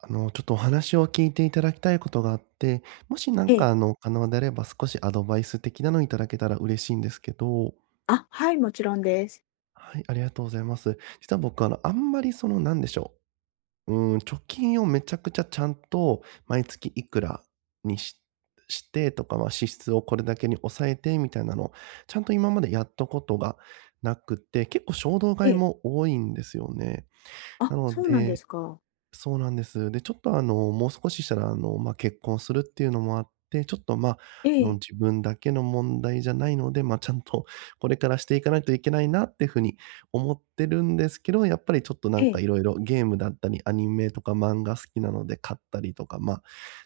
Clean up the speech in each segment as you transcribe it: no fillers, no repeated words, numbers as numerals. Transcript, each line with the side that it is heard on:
right: ちょっとお話を聞いていただきたいことがあって、もし
left: ええ。
right: 可能であれば少しアドバイス的なのいただけたら嬉しいんですけど、
left: あ、はい、もちろんです。
right: はい、ありがとうございます。実は僕あんまりなんでしょう、うん、貯金をめちゃくちゃちゃんと毎月いくらにしてとか、まあ、支出をこれだけに抑えてみたいなのちゃんと今までやったことがなくて、結構衝動
left: え
right: 買い
left: え。
right: も多いんですよね。
left: あ、
right: なの
left: そうなんで
right: で
left: すか。
right: そうなんです。で、ちょっとあの、もう少ししたら、まあ、結婚するっていうのもあって、ちょっと、まあ、
left: ええ、
right: 自分だけの問題じゃないので、まあ、ちゃんとこれからしていかないといけないなっていうふうに思ってるんですけど、やっぱりちょっとな
left: え
right: んか
left: え。
right: いろいろゲームだったり、アニメとか漫画好きなので買ったりとか、まあ、っ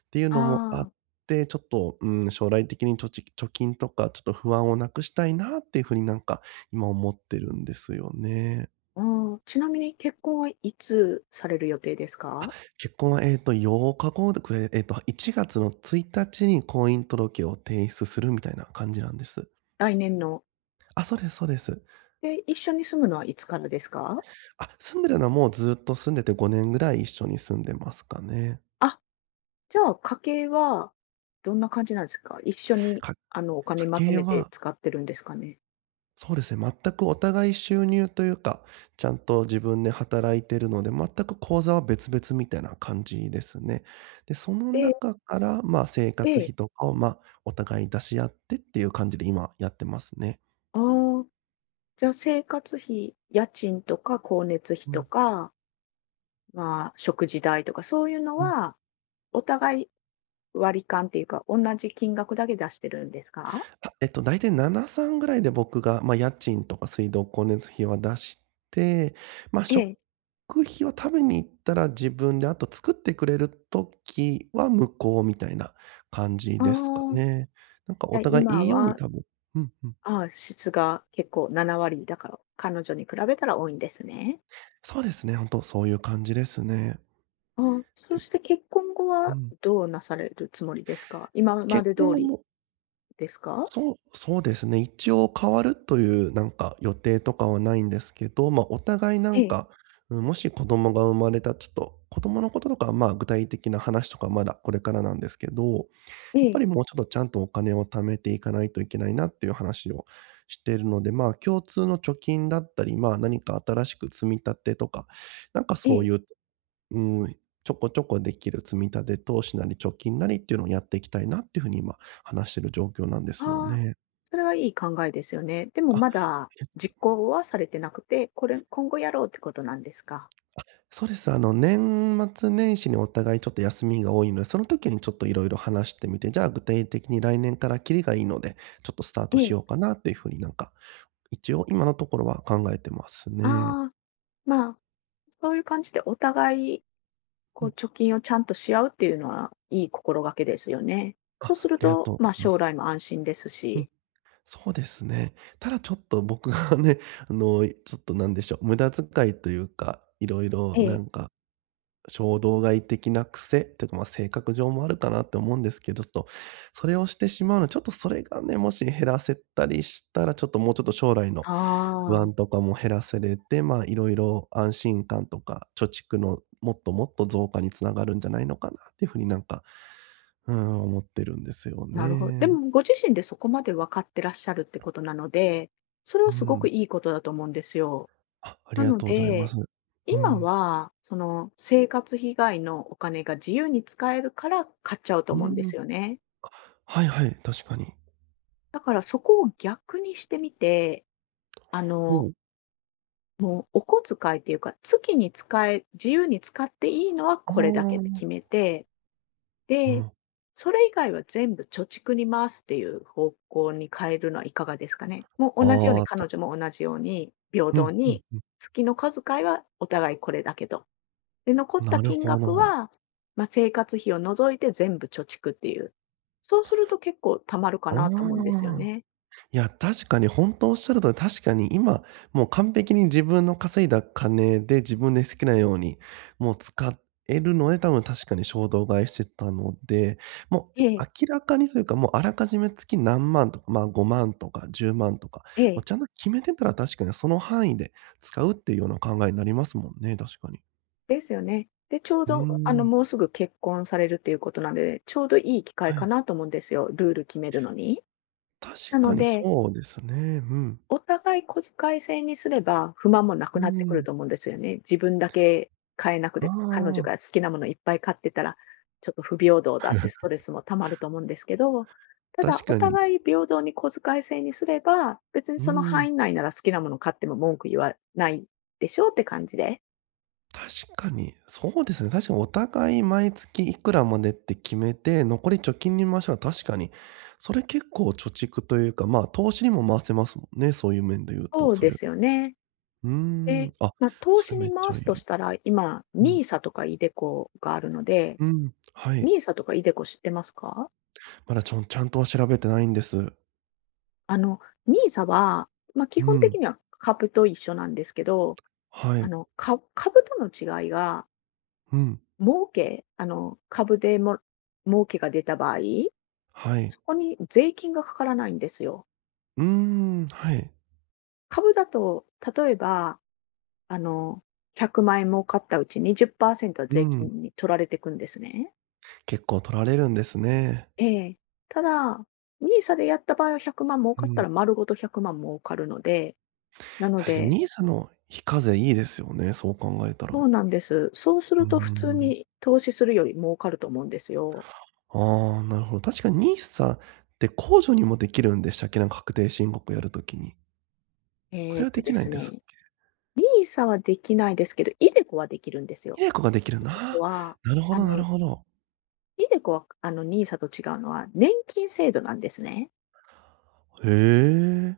right: ていう
left: あ
right: のもあっ
left: あ、
right: て、ちょっと、うん、将来的に貯金とかちょっと不安をなくしたいなっていうふうに今思ってるんですよね。
left: うん。ちなみに結婚はいつされる予定ですか？
right: 結婚は、8日後でくれ1月の1日に婚姻届を提出するみたいな感じなんです。
left: 来年の。
right: あ、そうです。
left: で、一緒に住むのはいつからですか？
right: あ、住んでるのはもうずっと住んでて5年ぐらい一緒に住んでますかね。
left: あ、じゃあ家計はどんな感じなんですか？一緒に
right: か
left: お金まと
right: 家計
left: めて
right: は、
left: 使ってるんですかね？
right: そうですね、全くお互い収入というか、ちゃんと自分で働いてるので、全く口座は別々みたいな感じですね。で、その
left: ええ、
right: 中から、まあ、生
left: え
right: 活
left: え。
right: 費とかを、まあ、お互い出し合ってっていう感じで今やってますね。
left: ああ、じゃあ生活費、家賃とか光熱費
right: う
left: と
right: ん、
left: か、まあ、食事代とかそういうの
right: うん。
left: は、お互い割り勘っていうか、同じ金額だけ出してるんですか？
right: あ、大体7、3ぐらいで僕が、まあ、家賃とか水道、光熱費は出して、まあ、
left: え
right: 食
left: え。
right: 費を食べに行ったら自分で、あと作ってくれる時は向こうみたいな感じ
left: あ
right: ですか
left: あ、
right: ね。なんか
left: じ
right: お
left: ゃ、
right: 互い
left: 今
right: いいように
left: は、
right: 多分うんうん。
left: ああ、質が結構7割だから、彼女に比べたら多いんですね。
right: そうですね、本当そういう感じですね。
left: ああ、そ
right: で、
left: して結婚後
right: う
left: は
right: ん。
left: どうなされるつもりですか？今ま
right: 結
left: で通
right: 婚後
left: り
right: も
left: ですか？
right: そうそうですね。一応変わるというなんか予定とかはないんですけど、ま、お互いな
left: え
right: ん
left: え、
right: か、うん、もし子供が生まれたちょっと、子供のこととかは、まあ、具体的な話とかまだこれからなんですけど、や
left: え
right: っぱ
left: え、
right: りもうちょっとちゃんとお金を貯めていかないといけないなっていう話をしているので、まあ、共通の貯金だったり、まあ、何か新しく積み立てとか、なんか
left: え
right: そう
left: え。
right: いう、うん、ちょこちょこできる積み立て投資なり貯金なりっていうのをやっていきたいなっていうふうに今話してる状況なんですよ
left: ああ、
right: ね。
left: それはいい考えですよね。でも
right: あ、
left: まだ実行はされてなくて、これ今後やろうってことなんですか？
right: そうです。年末年始にお互いちょっと休みが多いので、その時にちょっといろいろ話してみて、じゃあ具体的に来年からキリがいいので、ちょっとスタート
left: え
right: し
left: え。
right: ようかなっていうふうに一応今のところは考えてますね。
left: ああ、まあ、そういう感じでお互いこ
right: う
left: う、
right: ん。
left: 貯金をちゃんとし合うっていうのは、いい心がけですよね。
right: あ、
left: そうする
right: ありがと
left: と、
right: うござ
left: ま、
right: いま
left: 将
right: す。
left: 来も安心です
right: うん、
left: し。
right: そうですね。ただちょっと僕がね、ちょっとなんでしょう、無駄遣いというか、いろいろ
left: え
right: な
left: え。
right: んか衝動買い的な癖っていうか、まあ、性格上もあるかなって思うんですけど、ちょっとそれをしてしまうのちょっとそれがね、もし減らせたりしたら、ちょっともうちょっと将来の
left: あ
right: 不
left: あ、
right: 安とかも減らせれて、まあ、いろいろ安心感とか、貯蓄のもっともっと増加に繋がるんじゃないのかなっていうふうにうん、思ってるんですよ
left: なるほど。で
right: ね。
left: もご自身でそこまで分かってらっしゃるってことなので、それ
right: う
left: はすごく
right: ん。
left: いいことだと思うんですよ。
right: あ、あり
left: な
right: が
left: の
right: とうございます。
left: で、
right: う
left: 今
right: ん。
left: は、その、生活費以外のお金が自由に使えるから買っちゃうと
right: う
left: 思うんで
right: ん。
left: すよね。
right: はいはい、確かに。
left: だからそこを逆にしてみて、あ
right: ほ
left: の
right: う。
left: もうお小遣いっていうか、月に自由に使っていいのは
right: あ
left: これだけって
right: あ。
left: 決めて、
right: う
left: で、
right: ん。
left: それ以外は全部貯蓄に回すっていう方向に変えるのはいかがですかね。もう
right: あ
left: 同じよう
right: あ、
left: に
right: あっ
left: 彼
right: た。
left: 女も同じように平
right: うん、
left: 等
right: うん
left: に、
right: うん。
left: 月の小遣いはお互いこれだけと。で、残っ
right: な
left: た
right: る
left: 金
right: ほ
left: 額
right: ど。
left: は、まあ、生活費を除いて全部貯蓄っていう。そうすると結構貯まるか
right: あ
left: なと思うんですよ
right: あ。
left: ね。
right: いや、確かに本当おっしゃるとり、確かに今、もう完璧に自分の稼いだ金で自分で好きなように、もう使えるので、多分確かに衝動買いしてたので、もう、
left: ええ、
right: 明らかにというか、もうあらかじめ月何万とか、まあ、5万とか10万とか、
left: え
right: もう
left: え。
right: ちゃんと決めてたら確かにその範囲で使うっていうような考えになりますもんね、確かに。
left: ですよね。で、ちょう
right: うー
left: ど、
right: ん、
left: もうすぐ結婚されるっていうことなんで、ちょうどいい機会
right: は
left: か
right: い。
left: なと思うんですよ、ルール決めるのに。
right: 確
left: な
right: か
left: の
right: に
left: で、
right: そうですね。うん。
left: お互い小遣い制にすれば、不満もなく
right: う
left: なってくる
right: ん。
left: と思うんですよね。自分だけ買えなく
right: あ
left: て、彼女
right: あ。
left: が好きなものいっぱい買ってたら、ちょっと不平等だってストレスもたまると思うんですけど、ただ、
right: 確
left: お
right: かに。
left: 互い平等に小遣い制にすれば、別に
right: うー
left: その範
right: ん、
left: 囲内なら好きなもの買っても文句言わないでしょうって感じで。
right: 確かに。そうですね、確かにお互い毎月いくらまでって決めて、残り貯金に回したら確かに、それ結構貯蓄というか、ま、投資にも回せますもんね、そういう面で言うと、
left: そう
right: そ
left: で
right: れ。
left: すよね。
right: うー
left: え
right: ん、あ、
left: まあ投
right: それ
left: 資
right: めっ
left: に
right: ち
left: 回
right: ゃい
left: すと
right: い。
left: したら、今、
right: うん、
left: ニーサとかイデコがあるので、
right: うん、はい。
left: ニーサとかイデコ知ってますか？
right: まだちょんちゃんとは調べてないんです。
left: あの、ニーサは、まあ、基
right: う
left: 本的
right: ん、
left: には株と一緒なんですけど、
right: はい、
left: 株との違いが、
right: うん、
left: 儲けあの、株でも儲けが出た場合、
right: はい。
left: そこに税金がかからないんですよ。
right: うーん、はい。
left: 株だと、例えば、あの、100万円儲かったうち20％は
right: う
left: 税
right: ん、
left: 金に取られていくんですね。
right: 結構取られるんですね。
left: ええ。ただ、ニーサでやった場合は100万儲
right: う
left: かった
right: ん。
left: ら丸ごと100万儲かるので、なの
right: 確かに
left: で
right: ニーサの非課税いいですよね、そう考えた
left: そ
right: ら。
left: うなんです。そうす
right: う
left: る
right: ー
left: と普通
right: ん。
left: に投資するより儲かると思うんですよ。
right: ああ、なるほど。確かにニーサって控除にもできるんでしたっけ？なんか確定申告やるときに。これはでき
left: で
right: ない
left: す
right: んです。
left: ね、ニー s はできないですけど、イデコはできるんですよ。
right: iDeCo ができる
left: ここ
right: な、
left: は、
right: なるほ
left: あ
right: どなる
left: の、
right: ほど。
left: イデコはニー s と違うのは、年金制度なんですね。
right: へえ。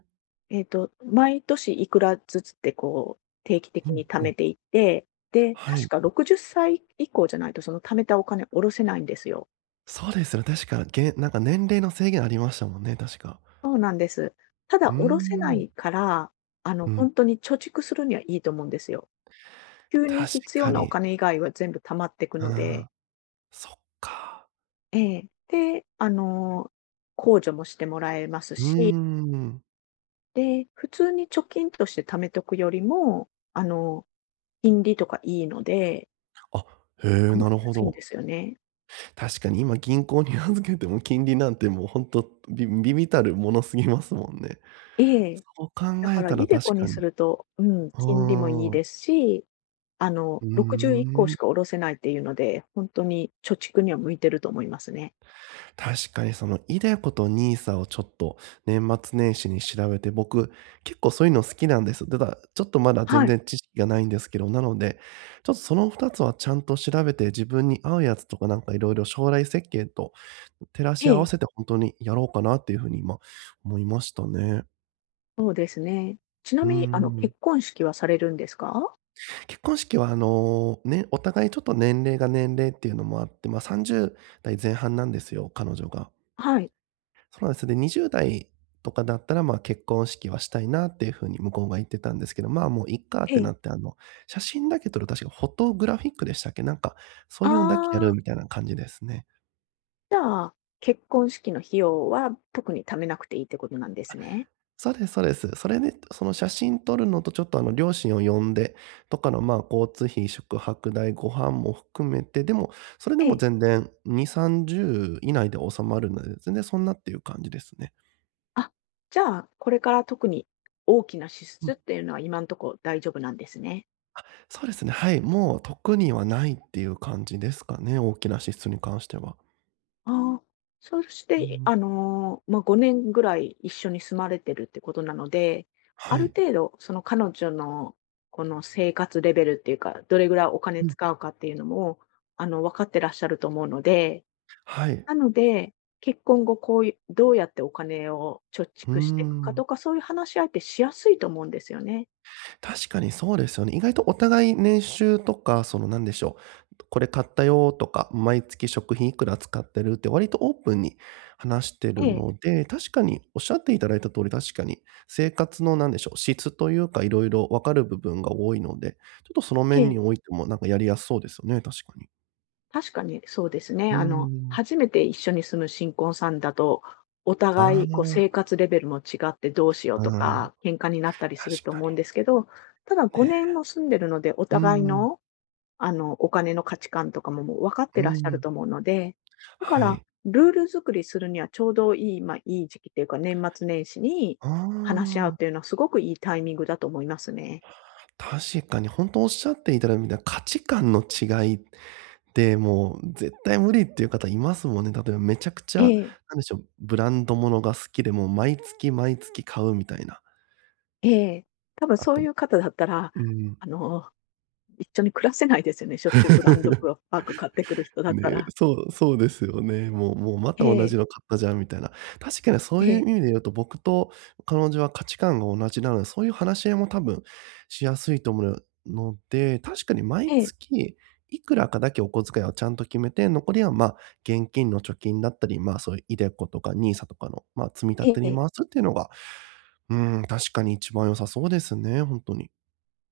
left: 毎年いくらずつってこう、定期
right: う
left: 的
right: ん
left: に貯
right: う
left: め
right: ん。
left: ていって、で、
right: は
left: 確
right: い。
left: か60歳以降じゃないとその貯めたお金下ろせないんですよ。
right: そうですよね、確か、げ年齢の制限ありましたもんね、確か。
left: そうなんです。た
right: う
left: だ、
right: ー
left: おろせな
right: ん。
left: いから、
right: う
left: ほ
right: ん、
left: んとに貯蓄するにはいいと思うんですよ。急に
right: 確
left: 必要
right: か
left: なお
right: に。
left: 金以外は全部貯まってく
right: う
left: の
right: ん。
left: で、
right: そっか。
left: ええ。で、控除もしてもらえます
right: うー
left: し、
right: ん。
left: で、普通に貯金として貯めとくよりも、金利とかいいので、
right: あ、へえ、
left: 貯ま
right: な
left: り
right: る
left: や
right: ほ
left: すいんで
right: ど。
left: すよね。
right: 確かに今銀行に預けても金利なんてもうほんと、び微々たるものすぎますもんね。
left: ええ。
right: そう考
left: だか
right: え
left: ら
right: たら
left: イデ
right: 確
left: コに
right: か
left: す
right: に。
left: ると、うん、
right: う
left: 金利もいい
right: ーん。
left: ですし、
right: う
left: 61個
right: ー
left: し
right: ん。
left: か下ろせないっていうので、ほんとに貯蓄には向いてると思いますね。
right: 確かにそのイデコとニーサをちょっと年末年始に調べて、僕結構そういうの好きなんです。ただ、ちょっとまだ
left: は
right: 全
left: い。
right: 然知識がないんですけど、なので、ちょっとその2つはちゃんと調べて、自分に合うやつとか色々将来設計と照らし
left: え
right: 合わ
left: え、
right: せてほんとにやろうかなっていう風に今思いましたね。
left: そうですね。ちな
right: うー
left: みに、
right: ん。
left: 結婚式はされるんですか？
right: 結婚式はね、お互いちょっと年齢が年齢っていうのもあって、まあ、30代前半なんですよ、彼女が。
left: はい。
right: そうなんです。で、20代とかだったら、まあ、結婚式はしたいなっていう風に向こうが言ってたんですけど、まあ、もういっかっ
left: え
right: てな
left: え。
right: って、写真だけ撮る、確かフォトグラフィックでしたっけ？なんか、そ
left: あ
right: ういうのだけやる
left: あ、
right: みたいな感じですね。
left: じゃあ、結婚式の費用は特に貯めなくていいってことなんですね。
right: そうです。それで、その写真撮るのとちょっとあの両親を呼んでとかのまあ交通費、宿泊代、ご飯も含めて、でも、それで
left: え
right: も
left: え。
right: 全然2、30以内で収まるので、全然そんなっていう感じですね。
left: あ、じゃあ、これから特に大きな支
right: う
left: 出っ
right: ん。
left: ていうのは今んとこ大丈夫なんですね。
right: そうですね、はい、もう特にはないっていう感じですかね、大きな支出に関しては。
left: ああ、そし
right: う
left: て、
right: ん。
left: まあ、5年ぐらい一緒に住まれてるってことなので、あ
right: は
left: る
right: い。
left: 程度、その彼女のこの生活レベルっていうか、どれぐらいお金
right: うん。
left: 使うかっていうのも、分かってらっしゃると思うので、
right: はい。
left: なので、結婚後こういうどうやってお金を貯
right: うー
left: 蓄していくか
right: ん。
left: とか、そういう話し合いってしやすいと思うんですよね。
right: 確かにそうですよね。意外とお互い年収とか、そのなんでしょう、これ買ったよとか、毎月食費いくら使ってるって割とオープンに話して
left: え
right: る
left: え、
right: ので、確かにおっしゃっていただいた通り、確かに生活のなんでしょう、質というかいろいろ分かる部分が多いので、ちょっとその
left: え
right: 面
left: え。
right: においてもなんかやりやすそうですよね、確かに。
left: 確かにそうですね。
right: うーん。
left: 初めて一緒に住む新婚さんだと、お
right: あ
left: 互いこう生活レベルも違ってどうしよう
right: あ、う
left: と
right: ーん、確
left: か、喧嘩になったりすると
right: か
left: 思
right: に
left: うんですけど、ただ5年
right: ね。
left: も住んでるので、お
right: う
left: 互い
right: んうん。
left: の、お金の価値観とかももう分かっ
right: う
left: てらっしゃる
right: ん。
left: と思うので、だか
right: は
left: ら、
right: い。
left: ルール作りするにはちょうどいい、まあ、いい時期っていうか、年末年始に
right: あ
left: 話し合うってい
right: あ。
left: うのはすごくいいタイミングだと思いますね。
right: 確かに本当おっしゃっていただいたみたいな価値観の違いで、もう絶対無理っていう方いますもんね。例えばめちゃくちゃ、
left: え
right: な
left: え、
right: んでしょう、ブランドものが好きで、もう毎月毎月買うみたいな。
left: ええ。多分
right: あ
left: そう
right: と
left: いう方だったら、
right: うん。
left: あの、一緒に暮らせないですよね、しょっちゅうブランド バッグ買ってくる人だった
right: ね、
left: ら。
right: そうですよね。もうま
left: え
right: た同
left: え、
right: じの買ったじゃんみたいな。確かにそう
left: え
right: いう
left: え、
right: 意味で言うと、僕と彼女は価値観が同じなので、そういう話し合いも多分しやすいと思うので、確かに毎
left: ええ、
right: 月いくらかだけお小遣いをちゃんと決めて、残りは、ま、現金の貯金だったり、ま、そういう i とかニーサとかの、ま、積み立
left: え
right: てに
left: え、
right: 回すっていうのが、うん、確かに一番良さそうですね、本当に。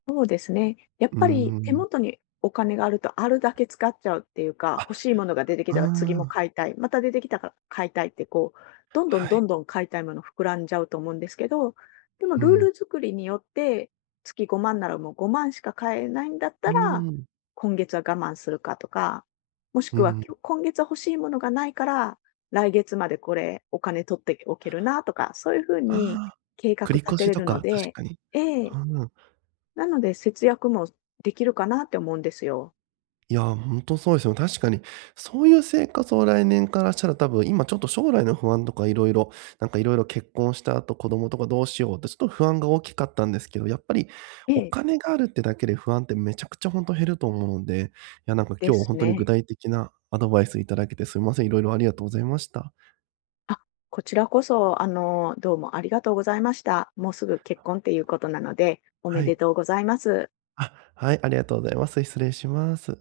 left: そうですね。やっ
right: うー
left: ぱり手
right: ん。
left: 元にお金があるとあるだけ使っちゃうっていうか、欲しいものが出てき
right: あ、う
left: たら次も
right: ん。
left: 買いたい、また出てきたから買いたいってこう、どんどん
right: は
left: ど
right: い。
left: んどん買いたいもの膨らんじゃうと思うんですけど、でも
right: う
left: ルー
right: ん。
left: ル作りによって月5万ならもう5万しか買えないんだっ
right: う
left: た
right: ー
left: ら、
right: ん。
left: 今月は我慢するかとか、もし
right: う
left: くは
right: ん。
left: 今月は欲しいものがないから、来月までこれお金取っておけるなとか、そういうふう
right: あ
left: に
right: あ、
left: 計画
right: 繰り
left: 立
right: 越
left: て
right: し
left: れ
right: と
left: るの
right: か、確
left: で、
right: かに。
left: ええ、
right: うん。
left: なので、節約もできるかなって思うんですよ。
right: いや、ほんとそうですよ。確かに、そういう生活を来年からしたら多分、今ちょっと将来の不安とかいろいろいろいろ結婚した後、子供とかどうしようってちょっと不安が大きかったんですけど、やっぱり
left: え
right: お
left: え、
right: 金があるってだけで不安ってめちゃくちゃほんと減ると思うんで、いや、
left: で
right: 今日ほ
left: す
right: んとに具
left: ね。
right: 体的なアドバイスいただけてすいません。いろいろありがとうございました。
left: あ、こちらこそ、どうもありがとうございました。もうすぐ結婚っていうことなので、おめ
right: は
left: で
right: い。
left: とうございます。
right: あ、はい、ありがとうございます。失礼します。